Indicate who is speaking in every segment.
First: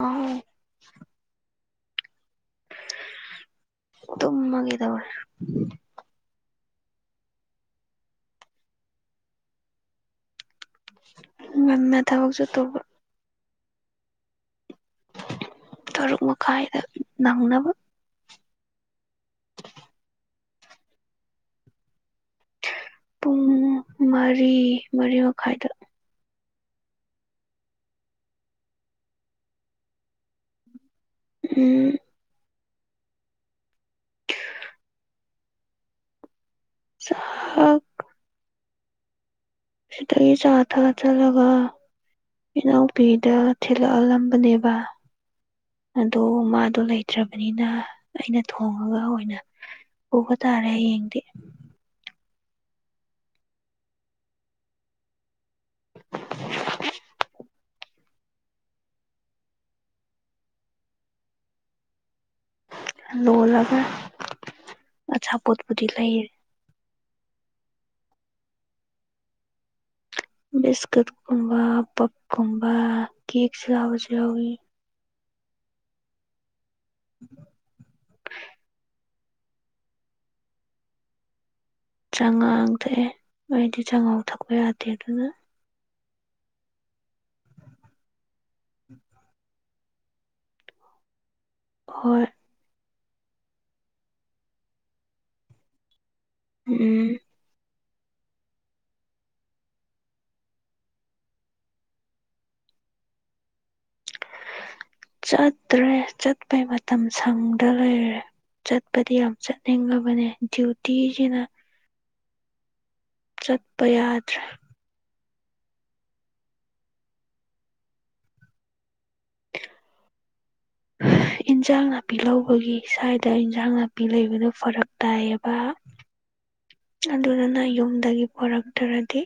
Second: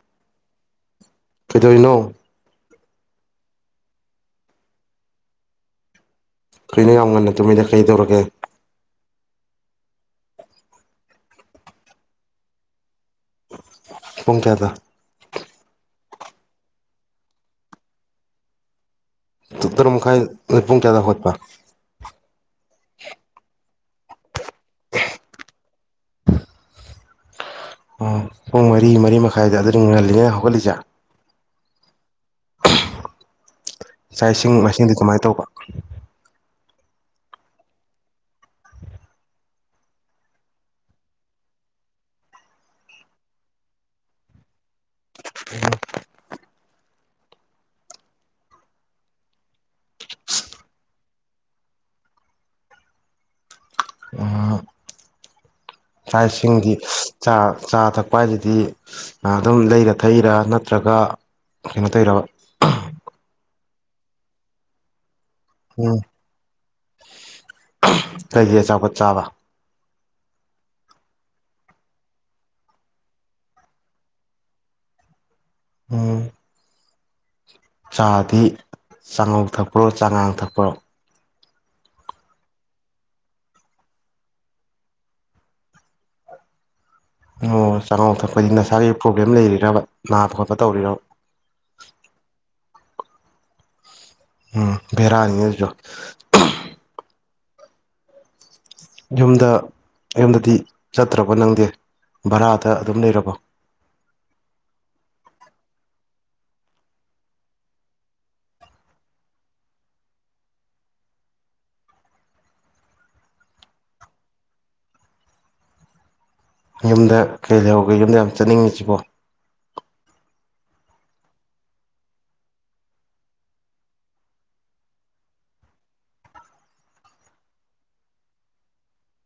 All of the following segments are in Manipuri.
Speaker 1: ꯑ
Speaker 2: ꯀꯩꯗꯧꯔꯤꯅꯣ
Speaker 1: ꯇꯃꯒꯤꯦꯗꯕꯔ
Speaker 2: ꯀꯩꯅꯣ ꯌꯥꯝ ꯉꯟꯅ ꯇꯨꯝꯃꯤꯗ ꯀꯩ ꯇꯧꯔꯒꯦ
Speaker 1: ꯉꯝꯃꯦ ꯊꯕꯛꯁꯨ ꯇ
Speaker 2: ꯄꯨꯡꯈꯗ
Speaker 1: ꯇꯔꯨꯛ ꯃꯈꯥꯏꯗ ꯅꯪꯅꯕ
Speaker 2: ꯇꯔ ꯃꯈꯥꯏ ꯃꯤꯄꯨꯡ ꯀꯌꯥꯗꯈꯣꯠꯄ
Speaker 1: ꯄꯨꯡ ꯃꯔꯤ ꯃꯔꯤ ꯃꯈꯥꯏꯗ
Speaker 2: ꯑꯣ ꯄꯨꯡ ꯃꯔꯤ ꯃꯔꯤ ꯃꯈꯥꯏꯗ ꯑꯗꯨꯗꯤ ꯉꯜꯂꯤꯉꯩ ꯍꯧꯒꯠꯂꯤꯁꯦ
Speaker 1: ꯎ
Speaker 2: ꯆꯥꯛ ꯏꯁꯤꯡ ꯃꯥꯏꯁꯤꯡꯗꯤ ꯀꯃꯥꯏꯅ ꯇꯧꯕ
Speaker 1: ꯁꯥ ꯁꯤꯁꯨ ꯑꯊ ꯑꯥ ꯂ ꯏꯅꯥꯎꯄꯤꯗ ꯊꯤꯜꯂꯛꯍꯜꯂꯝꯕꯅꯦꯕ ꯑꯗꯣ ꯃꯥ ꯑꯗꯨ ꯂꯩꯇ꯭ꯔꯕꯅꯤꯅ ꯑꯩꯅ ꯊꯣꯡꯉꯒ ꯑꯣꯏꯅ ꯎꯕ ꯇꯥꯔꯦ ꯌꯦꯡꯗꯤ
Speaker 2: ꯎꯄꯥꯏꯁꯤꯗꯤ ꯑꯗꯨꯝ ꯂꯩꯔ ꯊꯛꯏꯔꯥ ꯅꯠꯇ꯭ꯔꯒ ꯀꯩꯅꯣ ꯇꯧꯔ
Speaker 1: ꯂꯣꯜꯂꯒ ꯑꯆꯥꯄꯣꯠꯄꯨꯗꯤ ꯂꯩꯌꯦ
Speaker 2: ꯂꯩꯖ ꯑꯆꯥꯄꯣꯠ ꯆꯥꯕ
Speaker 1: ꯕꯤꯁꯀꯨꯠ ꯀꯕꯥ ꯄꯞ ꯀꯨꯝꯕ ꯀꯁꯤꯕ ꯌꯥꯎꯒꯤ
Speaker 2: ꯎꯝ
Speaker 1: ꯎꯝ
Speaker 2: ꯆꯥꯗꯤ ꯆꯥꯉꯧ ꯊꯛꯄ꯭ꯔꯣ ꯆꯥꯉꯥꯡ ꯊꯛꯄ꯭ꯔꯣ
Speaker 1: ꯆꯥꯝꯃꯉꯥ ꯊꯛꯑꯦ ꯃꯗꯤ ꯆꯥꯝꯉꯥꯎ ꯊꯛꯄ ꯌꯥꯗꯦ ꯑꯗꯨꯅ
Speaker 2: ꯑꯣ ꯆꯥꯉꯥꯎ ꯊꯛꯄꯗꯤ ꯅꯁꯥꯒꯤ ꯄ꯭ꯔꯣꯕ꯭ꯂꯦꯝ ꯂꯩꯔꯤꯔꯕ ꯅꯥꯕ ꯈꯣꯠꯄ ꯇꯧꯔꯤꯔ
Speaker 1: ꯍꯣꯏ
Speaker 2: ꯎꯝ ꯐꯦꯔꯥꯅꯤꯁꯨ
Speaker 1: ꯎꯝ
Speaker 2: ꯌꯨꯝꯗ ꯌꯨꯝꯗꯗꯤ ꯆꯠꯇ꯭ꯔꯕ ꯅꯪꯗꯦ ꯚꯔꯥꯗ ꯑꯗꯨꯝ ꯂꯩꯔꯕ
Speaker 1: ꯆꯠꯇ꯭ꯔꯦ ꯆꯠꯄꯩ ꯃꯇꯝ ꯁꯪꯗ ꯂꯩꯔꯦ ꯆꯠꯄꯗꯤ ꯌꯥꯝ ꯆꯠꯅꯤꯡꯉꯕꯅꯦ ꯗ꯭ꯌꯨꯇꯤꯁꯤꯅ ꯆꯠꯄ ꯌꯥꯗ꯭ꯔꯦ
Speaker 2: ꯌꯨꯝꯗ ꯀꯩ ꯂꯩꯍꯧꯒꯦ ꯌꯨꯝꯗ ꯌꯥꯝ ꯆꯠꯅꯤꯡꯉꯤꯁꯤꯕꯣ
Speaker 1: [inaudible] ꯏꯟꯖꯥꯡ ꯅꯥꯄꯤ ꯂꯧꯕꯒꯤ ꯁ꯭ꯋꯥꯏꯗ ꯏꯟꯖꯥꯡ ꯅꯥꯄꯤ ꯂꯩꯕꯗꯨꯣ ꯐꯔꯛ ꯇꯥꯏꯌꯦꯕ ꯑꯗꯨꯗꯨꯅ ꯌꯨꯝꯗꯒꯤ ꯄꯨꯔꯛꯇ꯭ꯔꯗꯤ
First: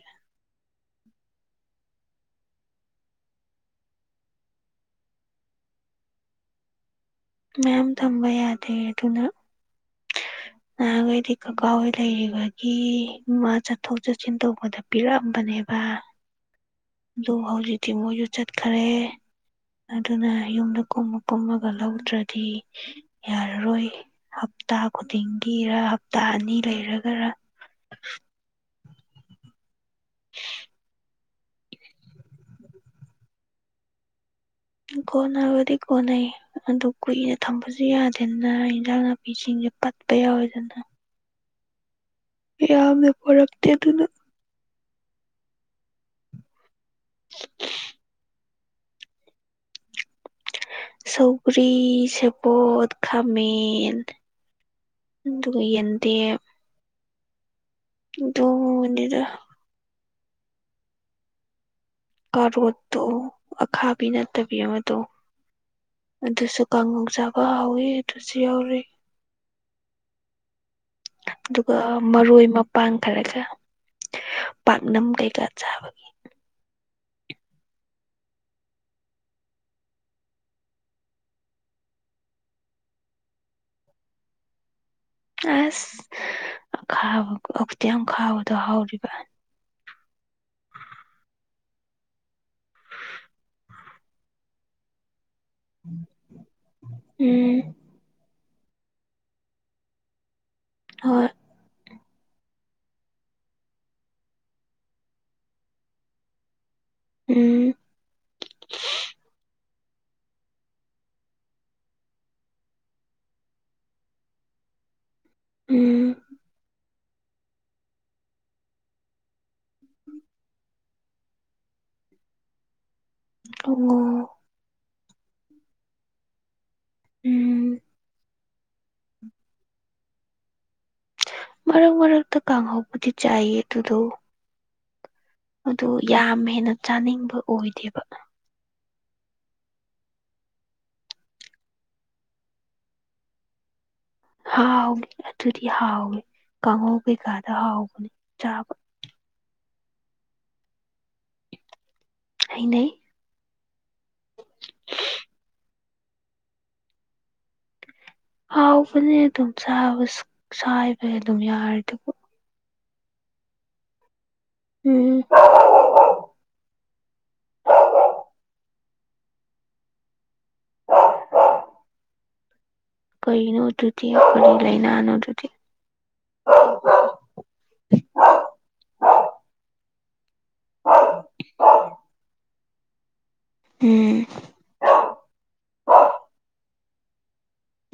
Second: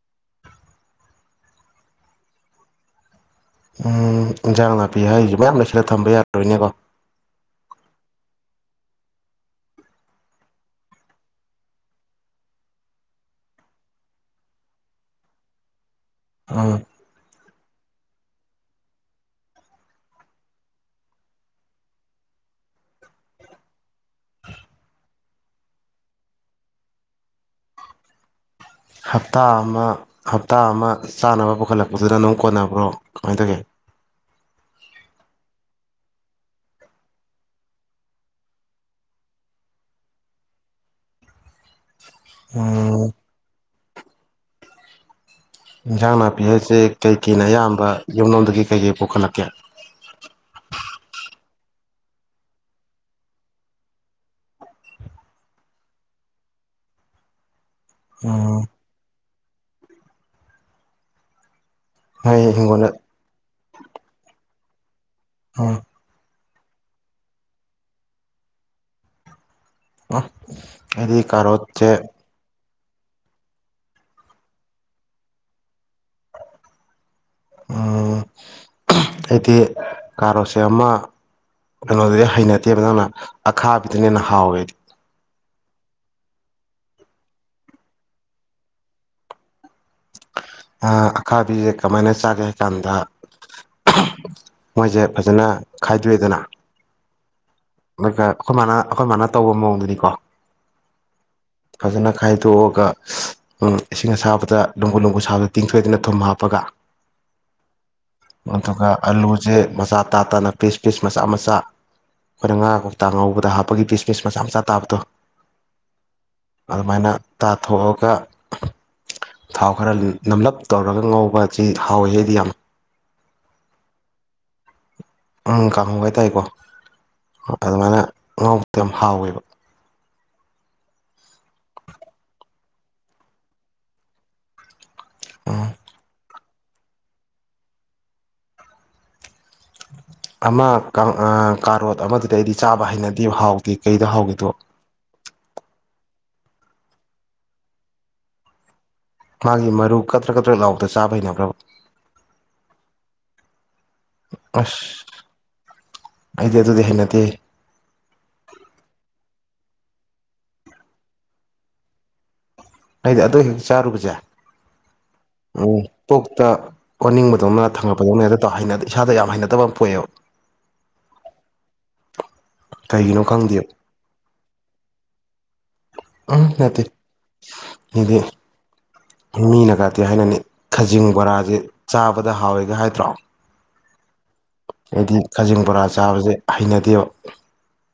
Speaker 2: ꯎꯝ ꯏꯟꯖꯥꯡ ꯅꯥꯄꯤ ꯍꯥꯏꯔꯤꯁꯦ ꯃꯌꯥꯝ ꯂꯩꯁꯤꯜꯂ ꯊꯝꯕ ꯌꯥꯔꯔꯣꯏꯅꯦꯀꯣ
Speaker 1: ꯃꯌꯥꯝ ꯊꯝꯕ ꯌꯥꯗꯦ ꯑꯗꯨꯅ ꯅꯍꯥꯟꯈꯩꯗꯤ ꯀꯀꯥ ꯍꯣꯏ ꯂꯩꯔꯤꯕꯒꯤ ꯏꯃ ꯆꯠꯊꯣꯛ ꯆꯠꯁꯤꯟ ꯇꯧꯕꯗ ꯄꯤꯔꯛꯑꯝꯕꯅꯤ ꯕ
Speaker 2: ꯎꯝ
Speaker 1: ꯑꯗꯨ ꯍꯧꯖꯤꯛꯇꯤ ꯃꯣꯏꯁꯨ ꯆꯠꯈꯔꯦ ꯑꯗꯨꯅ ꯌꯨꯝꯗ ꯀꯨꯝꯃ ꯀꯨꯝꯃꯒ ꯂꯧꯗ꯭ꯔꯗꯤ ꯌꯥꯔꯔꯣꯏ ꯍꯞꯇꯥ ꯈꯨꯗꯤꯡꯒꯤꯔ ꯍꯞꯇꯥ ꯑꯅꯤ ꯂꯩꯔꯒꯔ
Speaker 2: ꯍꯞꯇꯥ ꯑꯃ ꯍꯞꯇꯥ ꯑꯃ ꯆꯥꯅꯕ ꯄꯨꯈꯠꯂꯛꯄꯗꯨꯗ ꯑꯗꯨꯝ ꯀꯣꯟꯅꯕ꯭ꯔꯣ ꯀꯃꯥꯏꯅ ꯇꯧꯒꯦ
Speaker 1: ꯀꯣꯅꯕꯗꯤ ꯀꯣꯟꯅꯩ ꯑꯗꯨ ꯀꯨꯏꯅ ꯊꯝꯕꯁꯨ ꯌꯥꯗꯦꯗꯅ ꯏꯟꯖꯥꯡ ꯅꯥꯄꯤꯁꯤꯡꯁꯦ ꯄꯠꯄ ꯌꯥꯎꯋꯦꯗꯅ
Speaker 2: ꯎꯝ
Speaker 1: ꯌꯥꯝꯅ ꯐꯔꯛꯇꯦ ꯑꯗꯨꯅ
Speaker 2: ꯏꯟꯁꯥꯡ ꯅꯥꯄꯤ ꯍꯥꯏꯁꯦ ꯀꯩꯀꯅ ꯑꯌꯥꯝꯕ ꯌꯨꯝꯂꯣꯝꯗꯒꯤ ꯀꯩꯀꯩ ꯄꯨꯈꯠꯂꯛꯀꯦ
Speaker 1: ꯁꯧꯔꯤ ꯁꯦꯄꯠ ꯈꯥꯃꯦꯟ ꯑꯗꯨ ꯌꯦꯟꯇ
Speaker 2: ꯎꯝ
Speaker 1: ꯃꯗꯤꯗ
Speaker 2: ꯅꯣꯏ ꯍꯤꯡꯒꯣꯜꯗ
Speaker 1: ꯀꯔꯣꯠꯇꯣ ꯑꯈꯥꯕꯤ ꯅꯠꯇꯕꯤ ꯑꯃꯗꯣ
Speaker 2: ꯎ
Speaker 1: ꯑꯗꯨꯁꯨ ꯀꯥꯡꯉꯨ ꯆꯥꯕ ꯍꯥꯎꯋꯤ ꯑꯗꯨꯁꯨ ꯌꯥꯎꯔꯤ
Speaker 2: ꯑ ꯍꯥꯏꯗꯤ ꯀꯔꯣꯆꯦ
Speaker 1: ꯄꯥꯡꯈꯔꯒ ꯄꯥꯛꯅꯝ ꯀꯩꯀꯥ ꯆꯥꯕꯒꯤ
Speaker 2: ꯎꯝ
Speaker 1: [inaudible]
Speaker 2: ꯑꯩꯗꯤ ꯀꯥꯔꯣꯁꯦ ꯑꯃ ꯀꯩꯅꯣꯗꯨꯗꯤ ꯍꯩꯅꯗꯦꯕ ꯅꯪꯅ ꯑꯈꯥꯕꯤꯗꯅ ꯍꯦꯟꯅ ꯍꯥꯎꯋꯦꯗꯤ
Speaker 1: ꯑꯁ ꯈꯥꯕ ꯈꯛꯇꯤ ꯌꯥꯝ ꯈꯥꯕꯗꯣ ꯍꯧꯥꯎꯔꯤꯕ
Speaker 2: ꯑꯈꯥꯕꯤꯁꯦ ꯀꯃꯥꯏꯅ ꯆꯥꯒꯦ ꯍꯥꯏ ꯀꯥꯟꯗ ꯃꯣꯏꯁꯦ ꯐꯖꯅ ꯈꯥꯏꯗꯣꯛꯑꯦꯗꯅ
Speaker 1: ꯎꯝ
Speaker 2: ꯑꯗꯨꯒ ꯑꯩꯈꯣꯏ ꯃꯥꯅ ꯑꯩꯈꯣꯏ ꯃꯥꯅ ꯇꯧꯕ ꯃꯑꯣꯡꯗꯨꯅꯤꯀꯣ
Speaker 1: ꯍꯣꯏ
Speaker 2: ꯐꯖꯅ ꯈꯥꯏꯗꯣꯛꯑꯒ ꯎ ꯏꯁꯤꯡ ꯑꯁꯥꯕꯗ ꯂꯅꯨꯡꯕꯨꯨ ꯅꯨꯡꯕꯨꯨ ꯁꯥꯕꯗ ꯇꯤꯡꯊꯣꯏꯗꯅ ꯊꯨꯝ ꯍꯥꯞꯄꯒ
Speaker 1: ꯎꯝ
Speaker 2: ꯊ ꯑꯜꯂꯨ ꯆꯦ ꯃꯆꯥ ꯇꯥ ꯇꯥꯅ ꯄꯤꯁ ꯄꯤꯁ ꯃꯆꯥ ꯃꯆꯥ ꯑꯩꯈꯣꯏꯅ ꯉꯥ ꯀꯣꯛꯇꯥ ꯉꯧꯕꯗ ꯍꯥꯞꯄꯒꯤ ꯕꯤꯁꯃꯤꯁ ꯃꯆꯥ ꯃꯆꯥ ꯇꯥꯕꯗꯣ
Speaker 1: ꯎꯝ
Speaker 2: ꯑꯗꯨꯃꯥꯏꯅ ꯇꯥꯊꯣꯛꯑꯒ ꯊꯥꯎ ꯈꯔ ꯅꯝꯂꯞ ꯇꯧꯔꯒ ꯉꯧꯕꯁꯤ ꯍꯥꯎꯋꯤ ꯍꯥꯏꯗꯤ ꯌꯥꯝ
Speaker 1: ꯑꯣ
Speaker 2: ꯎ ꯀꯥꯡꯍꯧ ꯍꯥꯏꯇꯥꯔꯦꯀꯣ
Speaker 1: ꯎꯝ
Speaker 2: ꯑꯗꯨꯃꯥꯏꯅ ꯉꯥꯎꯕꯗ ꯌꯥꯝ ꯍꯥꯎꯋꯦꯕ
Speaker 1: ꯃꯔꯛ ꯃꯔꯒ ꯇ ꯀ ꯀꯥꯡꯍꯕꯨꯗꯤ ꯆꯥꯏꯌꯦ ꯇꯨꯗ
Speaker 2: ꯎꯝ
Speaker 1: ꯑꯗꯨ ꯌꯥꯝ ꯍꯦꯟꯅ ꯆꯥꯅꯤꯡꯕ ꯑꯣꯏꯗꯦꯕ
Speaker 2: ꯑꯃ ꯀꯥꯔꯣꯠ ꯑꯃꯗꯤ ꯑꯩꯗꯤ ꯆꯥꯕ ꯍꯩꯅꯗꯤ ꯍꯥꯎꯗꯦ
Speaker 1: ꯍꯥꯥꯎꯒꯦꯗꯤ ꯍꯥꯥꯎꯒꯦ ꯀꯒꯦ ꯀꯥꯗ ꯍꯥꯥꯎꯒ ꯆꯥꯕ
Speaker 2: ꯃꯥꯒꯤ ꯃꯔꯨ ꯀꯠꯇ꯭ꯔꯥ ꯀꯠꯇ꯭ꯔꯥ ꯂꯥꯎꯗ ꯆꯥꯕ ꯍꯩꯅꯕ꯭ꯔꯕ
Speaker 1: ꯍꯩꯅꯩ
Speaker 2: ꯑꯁ ꯑꯩꯗꯤ ꯑꯗꯨꯗꯤ ꯍꯦꯟꯅꯗꯦ
Speaker 1: ꯍꯥꯎꯕꯅꯦ ꯑꯗꯨꯝ ꯆꯥꯏꯕ ꯑꯗꯨꯝ ꯌꯥꯔꯗꯤꯀꯣ
Speaker 2: ꯑꯩꯗꯤ ꯑꯗꯨ ꯍꯦꯛ ꯆꯥꯔꯨꯕꯁꯦ
Speaker 1: ꯎꯝ
Speaker 2: ꯎꯝ ꯀꯣꯛꯇ ꯋꯥꯅꯤꯡꯕꯗꯧꯅ ꯊꯪꯉꯛꯄꯗꯧꯅ ꯍꯦꯛꯇ ꯇꯧ ꯍꯥꯏꯅꯗꯦ ꯏꯁꯥꯗ ꯌꯥꯝ ꯍꯩꯅꯗꯕ ꯑꯃ ꯄꯣꯛꯑꯦꯕ ꯀꯩꯒꯤꯅꯣ
Speaker 1: ꯀꯔꯤ ꯅ
Speaker 2: ꯈꯪꯗꯦꯕ
Speaker 1: ꯑꯗꯨꯨꯗꯤ ꯀꯔꯤ ꯂꯅ ꯑꯅꯗꯨꯨ ꯊꯤ
Speaker 2: ꯎꯠꯇꯦ ꯏꯗꯤ ꯃꯅ ꯀꯥ ꯤ ꯍꯥꯏꯅꯅꯤ ꯈꯖꯤꯡ ꯕꯣꯔꯥꯁꯦ ꯆꯥꯕꯗ ꯍꯥꯎꯋꯦꯒ ꯍꯥꯏꯗ꯭ꯔꯣ
Speaker 1: ꯎꯝ
Speaker 2: ꯍꯥꯏꯗꯤ ꯀꯖꯤꯡ ꯕꯣꯔꯥ ꯆꯥꯕꯁꯦ ꯍꯩꯅꯗꯦꯕ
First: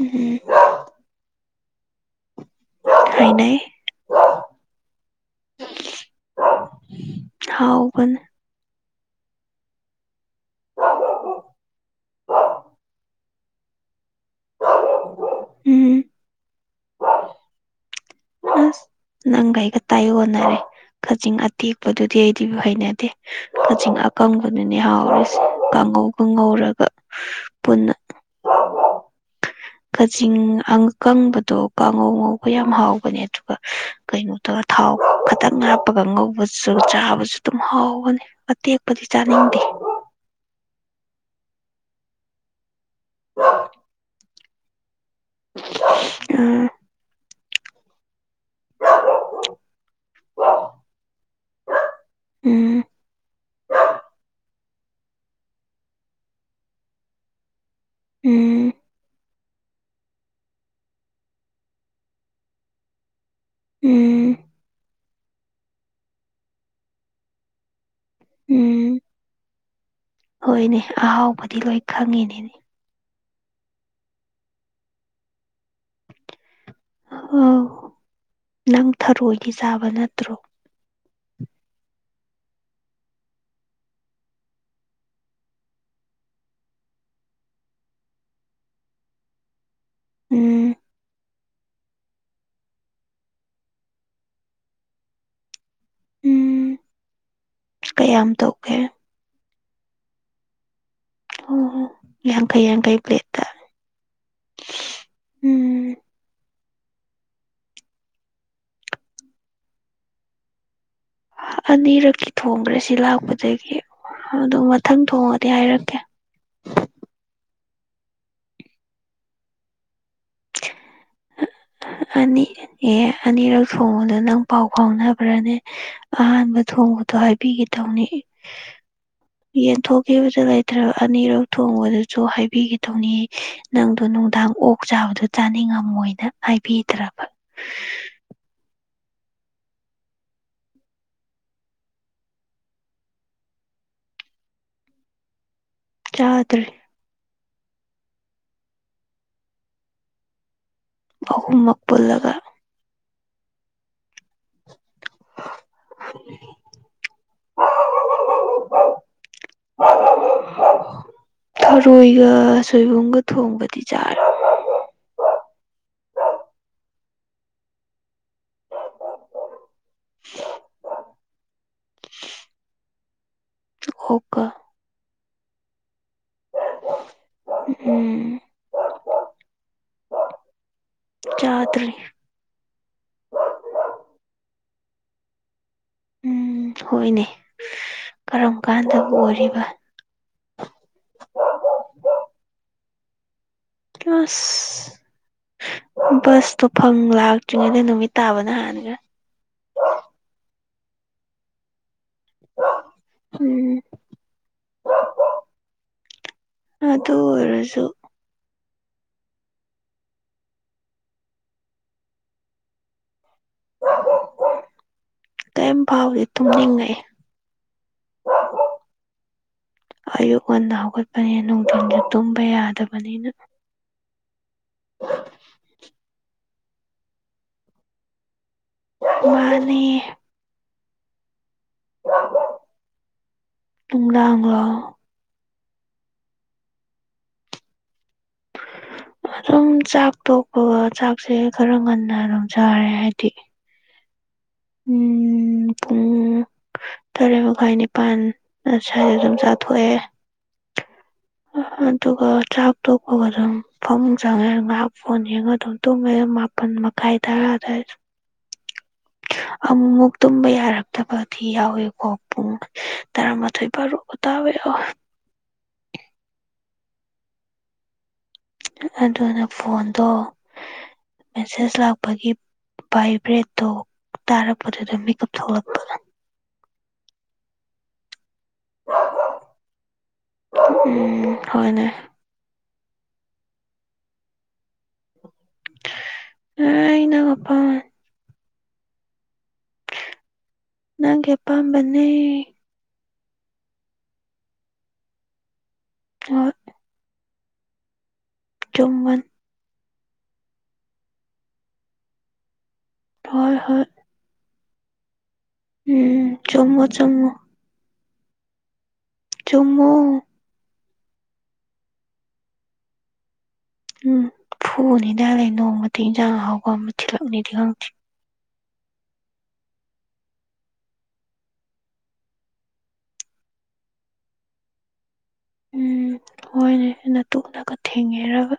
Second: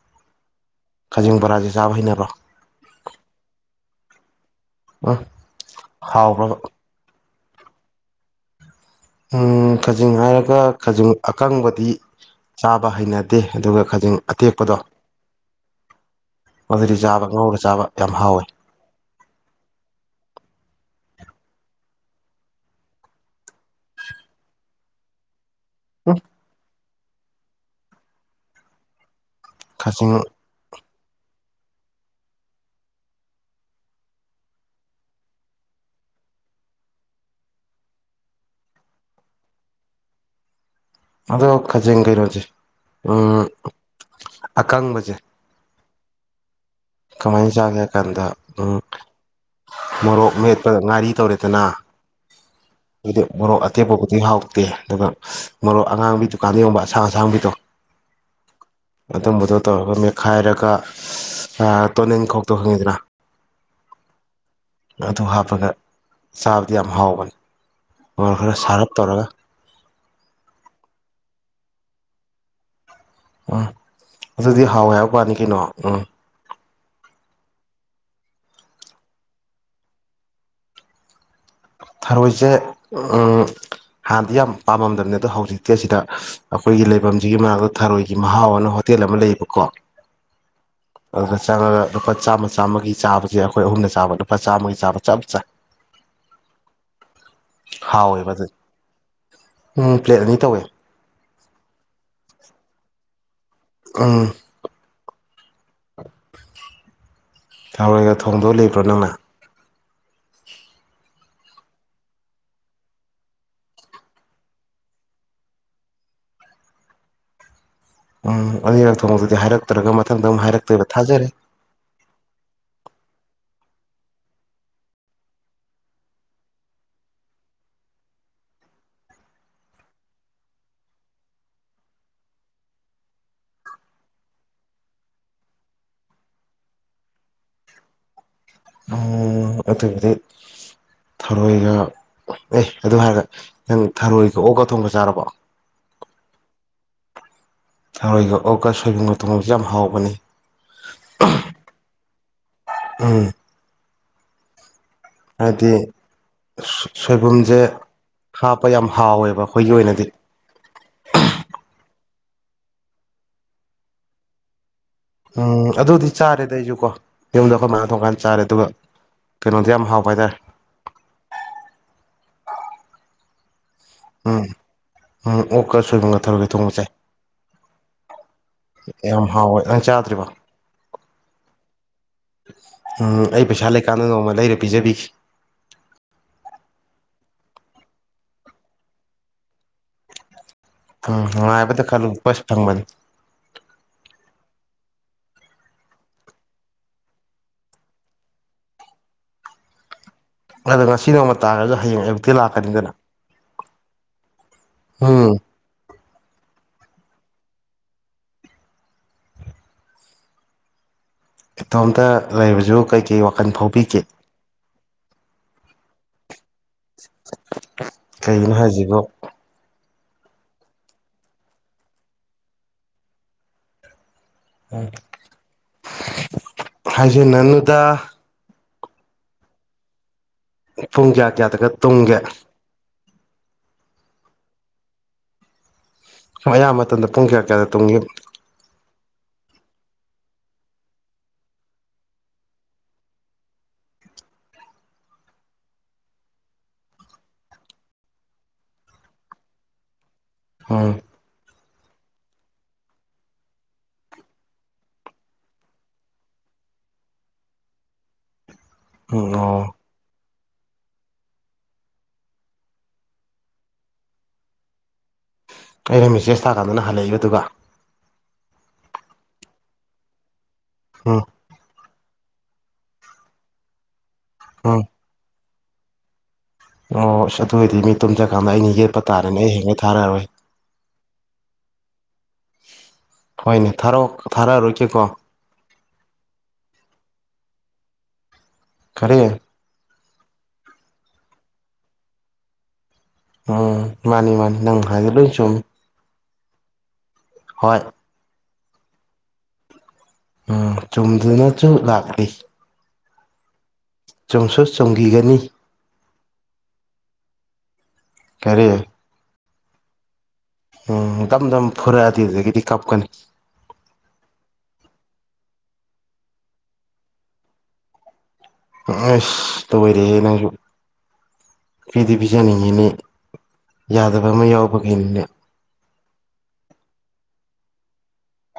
Speaker 1: ꯎꯝ
Speaker 2: ꯀꯥꯖꯤꯡ ꯕꯔꯥꯁꯦ ꯆꯥꯕ ꯍꯩꯅꯔꯣ
Speaker 1: ꯍꯥꯏꯥꯏꯅ
Speaker 2: ꯎ ꯍꯥꯎ꯭ꯔꯣꯅ
Speaker 1: ꯍꯥꯎꯕ
Speaker 2: ꯎ ꯈꯖꯤꯡ ꯍꯥꯏꯔꯒ ꯈꯖꯤꯡ ꯑꯀꯪꯕꯗꯤ ꯆꯥꯕ ꯍꯩꯅꯗꯦ ꯑꯗꯨꯒ ꯈꯖꯤꯡ ꯑꯇꯦꯛꯄꯗꯣ
Speaker 1: ꯎꯝ
Speaker 2: ꯃꯗꯨꯗꯤ ꯆꯥꯕ ꯉꯧꯔ ꯆꯥꯕ ꯌꯥꯝ ꯍꯥꯎꯋꯤ
Speaker 1: ꯅꯪ ꯑꯩꯒ ꯇꯥꯏ ꯍꯅꯔꯦ ꯀꯛꯆꯤꯡ ꯑꯇꯦꯛꯄꯗꯨꯗꯤ ꯑꯩꯗꯤ ꯍꯩꯅꯗꯦ ꯀꯛꯆꯤꯡ ꯑꯀꯪꯕꯗꯨꯅꯦ ꯍꯥꯎꯔꯤꯁꯦ ꯀꯥꯡꯉꯧ
Speaker 2: ꯎꯝ
Speaker 1: ꯀꯥꯡꯉꯧꯔꯒ ꯄꯨꯟꯅ
Speaker 2: ꯈꯥꯖꯤꯡ
Speaker 1: ꯀꯆꯤꯡ ꯀꯪꯕꯗꯣ ꯀꯥꯡꯉꯧ ꯉꯧꯕ ꯌꯥꯝ ꯍꯥꯎꯕꯅꯦ ꯑꯗꯨꯒ ꯀꯩꯅꯣꯗꯒ ꯊꯥꯎ ꯈꯇꯪ ꯉꯞꯄꯒ ꯉꯧꯕꯁꯨ ꯆꯥꯕꯁꯨ ꯑꯗꯨꯝ ꯍꯥꯎꯕꯅꯤ ꯑꯇꯦꯛꯄꯗꯤ ꯆꯥꯅꯤꯡꯗꯦ
Speaker 2: ꯑꯗꯣ ꯈꯖꯦꯡ ꯀꯩꯅꯣꯁꯦ ꯑꯀꯪꯕꯁꯦ
Speaker 1: ꯎꯝ
Speaker 2: ꯀꯃꯥꯏꯅ ꯆꯥꯒꯦ ꯍꯥꯏ ꯀꯥꯟꯗ ꯎꯝ ꯃꯣꯔꯣꯛ ꯃꯦꯠꯄꯗ ꯉꯥꯔꯤ ꯇꯧꯔꯦꯗꯅ
Speaker 1: ꯎꯝ
Speaker 2: ꯃꯅꯣ ꯑꯇꯩ ꯄꯗꯤ ꯍꯥꯥꯎ ꯇꯦ ꯑꯗꯨꯒ ꯃꯔꯣꯛ ꯑꯉꯥꯡꯕꯤ ꯗꯨꯀꯥꯟꯗ ꯌꯣꯟꯕ ꯑꯁꯥꯡ ꯑꯁꯥꯡꯕꯤꯗꯣ
Speaker 1: ꯎꯝ
Speaker 2: ꯑꯗꯨꯝꯕꯗꯣ ꯇꯧꯔꯒ ꯃꯦꯠꯈꯥꯏꯔꯒ ꯇꯣꯅꯤꯜ ꯈꯧꯇꯣ ꯈꯪꯉꯤꯗ꯭ꯔꯥ
Speaker 1: ꯎꯝ
Speaker 2: ꯑꯗꯨ ꯍꯥꯞꯄꯒ ꯆꯥꯕꯗꯤ ꯌꯥꯝ ꯍꯥꯎꯕꯅꯤ ꯃꯣꯔ ꯈꯔ ꯁꯥꯔꯞ
Speaker 1: ꯎꯝ
Speaker 2: ꯇꯧꯔꯒ
Speaker 1: ꯍꯣꯏꯅꯦ ꯑꯍꯥꯎꯕꯗꯤ ꯂꯣꯏ ꯈꯪꯉꯤꯅꯦꯅꯦ
Speaker 2: ꯎꯝ ꯑꯗꯨꯗꯤ ꯍꯥꯎꯦ ꯍꯥꯏꯕ ꯄꯥꯅꯤ ꯀꯩꯅꯣ ꯎꯝ
Speaker 1: ꯑ ꯅꯪ ꯊꯔꯣꯏꯒꯤ ꯆꯥꯕ ꯅꯠꯇ꯭ꯔꯣ
Speaker 2: ꯊꯔꯣꯏꯁꯦ ꯍꯥꯟꯅꯗꯤ ꯌꯥꯝ ꯄꯥꯝꯃꯝꯗꯕꯅꯦ ꯑꯗꯣ ꯍꯧꯖꯤꯛꯇꯤ ꯑꯁꯤꯗ ꯑꯩꯈꯣꯏꯒꯤ ꯂꯩꯐꯝꯁꯤꯒꯤ ꯃꯅꯥꯛꯇ ꯊꯔꯣꯏꯒꯤ ꯃꯍꯥꯎ ꯑꯅ ꯇꯦꯜ ꯑꯃ ꯂꯩꯌꯦꯕꯀꯣ
Speaker 1: ꯎꯝ
Speaker 2: ꯑꯗꯨꯒ ꯆꯪꯉꯒ ꯂꯨꯄꯥ ꯆꯥꯝꯃ ꯆꯥꯝꯃꯒꯤ ꯆꯥꯕꯁꯦ ꯑꯩꯈꯣꯏ ꯑꯍꯨꯝꯗ ꯆꯥꯕ ꯂꯨꯄꯥ ꯆꯥꯝꯃꯒꯤ ꯆꯥꯕ ꯆꯞ ꯆꯥ
Speaker 1: ꯎꯝ ꯀꯌꯥ
Speaker 2: ꯍꯥꯎꯋꯦꯕ
Speaker 1: ꯑꯃ
Speaker 2: ꯑꯗꯨ
Speaker 1: ꯊꯣꯛꯀꯦ
Speaker 2: ꯎꯝ ꯄ꯭ꯂꯦꯠ ꯑꯅꯤ ꯇꯧꯋꯦ
Speaker 1: ꯑꯣ ꯌꯥꯝꯡ ꯀꯩ ꯌꯥꯡ ꯀꯩ ꯄ꯭ꯂꯦꯠ
Speaker 2: ꯎꯝ
Speaker 1: ꯎꯝ
Speaker 2: ꯊꯔꯣꯏꯒ ꯊꯣꯡꯗꯣꯛ ꯂꯩꯕ꯭ꯔꯣ ꯅꯪꯅ
Speaker 1: ꯑꯅꯤꯔꯛꯀꯤ ꯊꯣꯡꯈ꯭ꯔꯦ ꯁꯤ ꯂꯥꯛꯄꯗꯒꯤ ꯑꯗꯨ ꯃꯊꯪ ꯊꯣꯡꯉꯗꯤ ꯍꯥꯏꯔꯛꯀꯦ
Speaker 2: ꯎꯝ ꯑꯅꯤꯔꯛ ꯊꯣꯡꯕꯛꯇꯗꯤ ꯍꯥꯏꯔꯛꯇ꯭ꯔꯒ ꯃꯊꯪꯗ ꯑꯃꯨ ꯍꯥꯏꯔꯛ
Speaker 1: ꯑ ꯌꯦ ꯑꯅꯤꯔꯛ ꯊꯣꯡꯕꯗꯣ ꯅꯪ ꯄꯥꯎ ꯐꯥꯎꯅꯕ꯭ꯔꯅꯦ ꯑꯍꯥꯟꯕ ꯊꯣꯡꯕꯗꯣ ꯍꯥꯏꯕꯤꯒꯗꯧꯅꯤ [unintelligible] ꯌꯦꯟꯊꯣꯛꯈꯤꯕꯗꯨ ꯂꯩꯇ꯭ꯔꯕ ꯑꯅꯤꯔꯛ ꯊꯣꯡꯕꯗꯨꯁꯨ ꯍꯥꯏꯕꯤꯈꯤ ꯇꯧꯅꯤꯌꯦ ꯅꯪꯗꯨ ꯅꯨꯡꯗꯥꯡ ꯑꯣꯛ ꯆꯥꯕꯗꯨ ꯆꯥꯅꯤꯡꯉꯝꯃꯣꯏꯅ ꯍꯥꯏꯕꯤꯗ꯭ꯔꯕ
Speaker 2: ꯎꯝ ꯑꯗꯨꯗꯤ ꯊꯔꯣꯏꯒ ꯑꯦ ꯑꯗꯨ ꯍꯥꯏꯔꯒ ꯅꯪ ꯊꯔꯣꯏꯒ ꯑꯣꯛꯒ ꯊꯣꯡꯕ ꯆꯥꯔꯕꯣ
Speaker 1: ꯆꯥꯗ꯭ꯔꯤ
Speaker 2: ꯊꯔꯣꯏꯒꯑꯒ ꯁꯣꯏꯕꯨꯝꯅ ꯊꯣꯡꯕꯁ ꯌꯥꯝ ꯍꯥꯎꯕꯅꯤ
Speaker 1: ꯑꯍꯨꯝ ꯃꯛꯕꯨꯜꯂꯒ
Speaker 2: ꯎꯝ ꯍꯥꯏꯗꯤ ꯁꯣꯏꯕꯨꯝꯁꯦ ꯍꯥꯞꯄ ꯌꯥꯝ ꯍꯥꯎꯋꯦꯕ ꯑꯩꯈꯣꯏꯒꯤ ꯑꯣꯏꯅꯗꯤ
Speaker 1: ꯊꯔꯣꯏꯒ ꯁꯣꯏꯕꯨꯝꯒ ꯊꯣꯡꯕꯗꯤ ꯆꯥꯔꯦ
Speaker 2: ꯎꯝ ꯑꯗꯨꯗꯤ ꯆꯥꯔꯦꯗ ꯑꯩꯁꯨꯀꯣ ꯌꯨꯝꯗ ꯑꯩꯈꯣꯏ ꯃꯅ ꯊꯣꯡꯀꯥꯟꯗ ꯆꯥꯔꯦ ꯑꯗꯨꯒ ꯀꯩꯅꯣꯗꯤ ꯌꯥꯝ ꯍꯥꯎꯕ ꯍꯥꯏꯇꯥꯔꯦ
Speaker 1: [unintelligible] ꯑꯣꯀ
Speaker 2: ꯎꯝ ꯎꯝ ꯑꯣꯀ ꯁꯣꯏꯕꯨꯝꯒꯊꯧꯔꯒ ꯊꯣꯡꯉꯆꯥꯏ
Speaker 1: ꯎꯝ
Speaker 2: ꯌꯥꯝ ꯍꯥꯎꯋꯦ ꯅꯪ ꯆꯥꯗ꯭ꯔꯤꯕ
Speaker 1: ꯆꯥꯗ꯭ꯔꯤ
Speaker 2: ꯎꯝ ꯑꯩ ꯄꯩꯁꯥ ꯂꯩꯀꯥꯟꯗ ꯅꯣꯡꯃ ꯂꯩꯔ ꯄꯤꯖꯕꯤꯈꯤ
Speaker 1: ꯎꯝ ꯍꯣꯏꯅꯦ ꯀꯔꯝ ꯀꯥꯟꯗꯕꯨ ꯑꯣꯏꯔꯤꯕ
Speaker 2: ꯎꯝ ꯍꯥꯏꯕꯗꯤ ꯈꯜꯂꯨ ꯁ ꯐꯪꯕꯅꯤ
Speaker 1: ꯀ꯭ꯂꯥꯁ ꯕꯁꯇꯣ ꯐꯪ ꯂꯥꯛꯇ꯭ꯔꯤꯉꯩꯗ ꯅꯨꯃꯤꯠ ꯇꯥꯕꯅ ꯍꯥꯟꯅꯒ
Speaker 2: ꯑꯗꯣ ꯉꯁꯤ ꯅꯣꯡꯃ ꯇꯥꯔꯒꯁꯨ ꯍꯌꯦꯡꯛꯦ ꯂꯥꯛꯀꯅꯤ ꯀ
Speaker 1: ꯎꯝ
Speaker 2: ꯎꯝ
Speaker 1: ꯑ ꯇ ꯑꯣꯏꯔꯁꯨ
Speaker 2: ꯏꯇꯣꯝꯇ ꯂꯩꯔꯕꯁꯨ ꯀꯩꯀꯩ ꯋꯥꯈꯜ ꯐꯥꯎꯕꯤꯒꯦ
Speaker 1: ꯇ ꯐꯥꯎꯦ
Speaker 2: ꯀꯩꯒꯤꯅꯣ ꯍꯥꯏꯁꯤꯕꯣ
Speaker 1: ꯑꯌꯨꯛ ꯉꯟꯅ ꯍꯧꯒꯠꯄꯅꯤ ꯅꯨꯡꯊꯤꯟꯗ ꯇꯨꯝꯕ ꯌꯥꯗꯕꯅꯤꯅ
Speaker 2: ꯍꯥꯏꯁꯦ ꯅꯅꯨꯗ
Speaker 1: ꯃꯥꯅꯦ
Speaker 2: ꯄꯨꯡ ꯀꯌꯥ ꯀꯌꯥꯗꯒ ꯇꯨꯡꯒꯦ
Speaker 1: ꯇꯨꯡꯗꯒꯣ
Speaker 2: ꯑꯌꯥꯝꯕ ꯃꯇꯝꯗ ꯄꯨꯡ ꯀꯌꯥ ꯀꯌꯥꯗ ꯇꯨꯡꯏ
Speaker 1: ꯑꯗꯨꯝ ꯆꯥꯛ ꯇꯣꯛꯄꯒ ꯆꯥꯛꯁꯦ ꯈꯔ ꯉꯟꯅ ꯑꯗꯨꯝ ꯆꯥꯔꯦ ꯍꯥꯏꯗꯤ ꯎꯝ ꯄꯨꯡ ꯇꯔꯦꯠ ꯃꯈꯥꯏ ꯅꯤꯄꯥꯜ ꯁꯁ꯭ꯋꯥꯏꯗ ꯑꯗꯨꯝ ꯆꯥꯊꯣꯛꯑꯦ
Speaker 2: ꯍ
Speaker 1: ꯑꯗꯨꯒ ꯆꯥꯛ ꯇꯣꯛꯄꯒ ꯑꯗꯨꯝ ꯐꯃ ꯆꯪꯉꯦ ꯉꯍꯥꯛ ꯐꯣꯟ ꯌꯦꯡꯉ ꯑꯗꯨꯝ ꯇꯨꯝꯃꯦꯦ ꯃ ꯀꯥꯏ ꯇꯔꯗ
Speaker 2: ꯎꯝ ꯑꯣ
Speaker 1: ꯇꯨꯝꯕ ꯌꯥꯔꯛꯇꯕꯗꯤ ꯌꯥꯎꯋꯦꯀꯣ ꯄꯨꯡ ꯇꯔꯥꯃꯥꯊꯣꯏ ꯐꯥꯔꯨ ꯇꯥꯋꯦ [unintelligible]
Speaker 2: ꯑꯩꯅ ꯃꯦꯁꯦꯖ ꯊꯥꯀꯥꯟꯗꯅ ꯍꯜꯂꯛꯏꯕꯗꯨ
Speaker 1: ꯑꯗꯨꯅ ꯐꯣꯟꯗꯣ
Speaker 2: ꯎꯝ
Speaker 1: ꯃꯦꯁꯦꯖ ꯂꯥꯛꯄꯒꯤ ꯚꯥꯏꯕ꯭ꯔꯦꯠꯇꯣ
Speaker 2: ꯎꯝ
Speaker 1: ꯇꯥꯔꯛꯄꯗꯨꯗ ꯃꯦꯀꯞ ꯊꯣꯛꯂꯛꯄꯗ
Speaker 2: ꯑꯣ ꯑꯁ ꯑꯗꯨ ꯑꯣꯏꯗꯤ ꯃꯤ ꯇꯨꯝꯖꯀꯥꯟꯗ ꯑꯩꯅ ꯌꯦꯠꯄ ꯇꯥꯔꯦꯅꯦ ꯑꯩ ꯍꯦꯡꯒꯩ ꯊꯥꯔꯔꯣꯏ
Speaker 1: ꯎ ꯍꯅꯦ
Speaker 2: ꯍꯣꯏꯅꯦ ꯊꯥꯔ ꯊꯥꯔꯛꯑꯔꯣꯏꯀꯦꯀꯣ
Speaker 1: ꯑ ꯏꯩꯅ ꯀꯄꯥ
Speaker 2: ꯀꯔꯤ
Speaker 1: ꯅꯪꯒꯦꯄꯥꯝꯕꯅꯤ
Speaker 2: ꯎꯝ ꯃꯥꯅꯤ ꯃꯥꯅꯤ ꯅꯪ ꯍꯥꯏꯒꯂꯣꯏ ꯁꯨꯝ
Speaker 1: ꯑ
Speaker 2: ꯍꯣꯏ
Speaker 1: ꯇꯣꯡꯟ
Speaker 2: ꯎꯝ ꯆꯨꯝꯗꯅꯁꯨ ꯂꯥꯛꯂꯤ
Speaker 1: ꯍꯣꯏ ꯍꯣꯏ
Speaker 2: ꯆꯣꯡꯁꯨꯣ ꯆꯣꯡꯈꯤꯒꯅꯤ
Speaker 1: ꯎꯝ ꯆꯣꯡꯉꯣ ꯆꯪꯉꯣ
Speaker 2: ꯀꯔꯤ
Speaker 1: ꯆꯣꯡꯃꯨ
Speaker 2: ꯎꯝ ꯗꯝ ꯗꯝ ꯐꯨꯔꯛꯑꯗꯤ ꯍꯧꯖꯤꯗꯒꯤꯗꯤ ꯀꯞꯀꯅꯤ
Speaker 1: ꯎꯝ ꯐꯨꯕꯅꯤꯗꯂꯦ ꯅꯣꯡꯃꯗꯤ ꯏꯟꯖꯥꯡ ꯍꯥꯎꯕ ꯑꯃ ꯊꯤꯜꯂꯛꯅꯤꯗꯤ ꯈꯪꯗ꯭ꯦ
Speaker 2: ꯁ ꯇꯔꯦ ꯅꯪꯁꯨ ꯀꯔꯤꯗꯤ ꯄꯤꯖꯅꯤꯡꯉꯤꯅꯦ ꯌꯥꯗꯕ ꯑꯃ ꯌꯥꯎꯕꯈꯩꯅꯤꯅꯦ
Speaker 1: ꯎꯝ ꯍꯣꯏꯅꯦ ꯑꯩꯅ ꯇꯣꯛꯂꯒ ꯊꯦꯡꯉꯦꯔꯕ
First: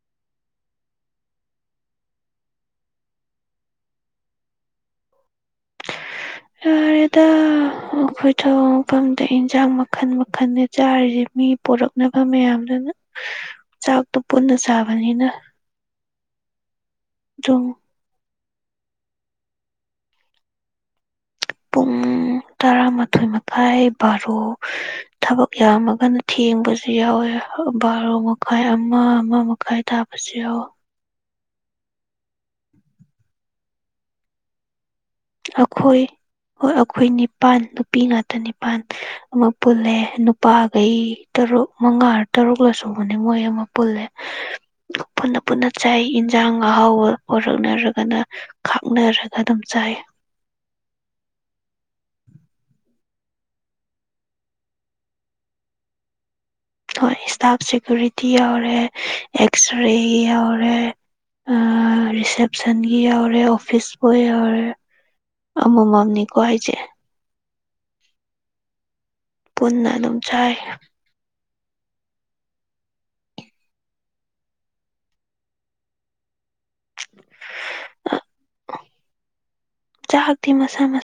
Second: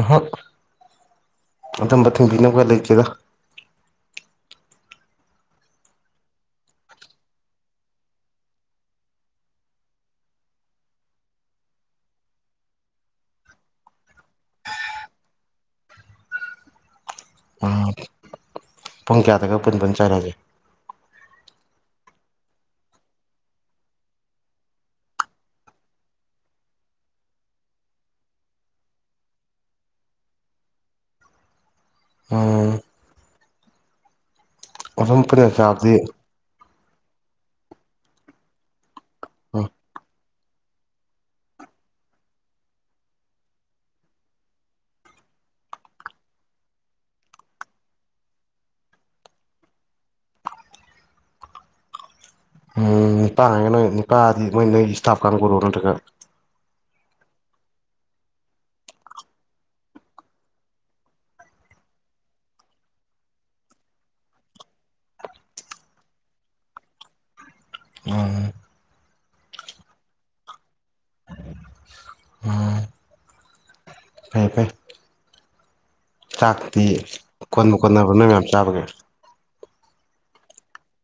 Speaker 2: ꯑꯍ ꯑꯗꯨꯗꯝꯕ ꯊꯤꯡꯕꯤꯅ ꯀ ꯂꯩꯇꯦꯗ
Speaker 1: ꯌꯥꯔꯦꯗ ꯑꯩꯈꯣꯏ ꯊ ꯃꯐꯝꯗ ꯏꯟꯁꯥꯡ ꯃꯈꯟ ꯃꯈꯜꯗ ꯆꯥꯔꯤꯁ ꯃꯤ ꯄꯣꯔꯛꯅꯕ ꯃꯌꯥꯝꯗꯨꯅ ꯆꯥꯛꯇꯣ ꯄꯨꯟꯅ ꯆꯥꯕꯅꯤꯅ [inaudible] ꯑꯗꯨꯝ
Speaker 2: ꯄꯨꯡ ꯀꯌꯥꯗꯒ ꯄꯨꯟ ꯄꯨꯟ ꯆꯥꯏꯔꯛꯁꯦ
Speaker 1: ꯄꯨꯡ ꯨꯡ ꯇꯔꯥꯃꯥꯊꯣꯏ ꯃꯈꯥꯏ ꯕꯥꯔꯣ ꯊꯕꯛ ꯌꯥꯝꯃꯒꯅ ꯊꯦꯡꯕꯁꯨ ꯌꯥꯎꯋꯦ ꯕꯥꯔꯣ ꯃꯈꯥꯏ ꯑꯃ ꯑꯃ ꯃꯈꯥꯏ ꯊꯥꯕꯁꯨ ꯌꯥꯑꯣ
Speaker 2: ꯑꯣ ꯃꯐꯝ ꯐꯅ ꯆꯥꯕꯗꯤ
Speaker 1: ꯑꯩꯈꯣꯏ ꯍꯣꯏ ꯑꯩꯈꯣꯏ ꯅꯤꯄꯥꯟ ꯅꯨꯄꯤ ꯉꯥꯛꯇ ꯅꯤꯄꯥꯜ ꯑꯃ ꯄꯨꯜꯂꯦ ꯂꯨꯄꯥꯈꯩ ꯇꯔꯨꯛ ꯃꯉꯥ ꯇꯔꯨꯛꯂ ꯁꯨꯕꯅꯦ ꯃꯣꯏ ꯑꯃ ꯄꯨꯜꯂꯦ ꯄꯨꯟꯅ ꯆꯥꯏ ꯌꯦꯟꯖꯥꯡ ꯑꯍꯥꯎ ꯄꯣꯔꯛꯅꯔꯒꯅ ꯈꯥꯛꯅꯔꯒ ꯑꯗꯨꯝ ꯆꯥꯏ
Speaker 2: ꯎꯝ ꯅꯨꯄꯥ ꯍꯥꯏ ꯅꯣꯏ ꯅꯨꯅꯤꯄꯥꯗꯤ ꯃꯣꯏ ꯅꯣꯏ ꯏꯁꯇꯥꯐ ꯀꯥꯟꯒꯔꯣꯑꯣꯅꯠꯇꯒ
Speaker 1: ꯍꯣꯏ ꯏꯁꯇꯥꯞ ꯁꯦꯀ꯭ꯨꯔꯤꯇꯤ ꯌꯥꯎꯔꯦ ꯑꯦꯛꯁ ꯔꯦ ꯌꯥꯎꯔꯦ ꯔꯤꯁꯦꯞꯁꯟꯒꯤ ꯌꯥꯎꯔꯦ ꯑꯣꯐꯤꯁ ꯕꯣꯏ ꯌꯥꯎꯔꯦ ꯑꯃꯣꯃꯝꯅꯤ ꯈ꯭ꯋꯥ ꯍꯥꯏꯖꯦ
Speaker 2: ꯎꯝ
Speaker 1: ꯄꯨꯣꯟꯅ ꯑꯗꯨꯝ ꯆꯥꯏ
Speaker 2: ꯎꯝ ꯐ ꯐ ꯆꯥꯛꯇꯤ ꯀꯣꯟꯕ ꯀꯣꯟꯅꯕ ꯅꯣꯏ ꯌꯥꯝ ꯆꯥꯕꯒꯦ
Speaker 1: ꯆꯥꯗꯤ ꯃꯁꯥ ꯃꯁ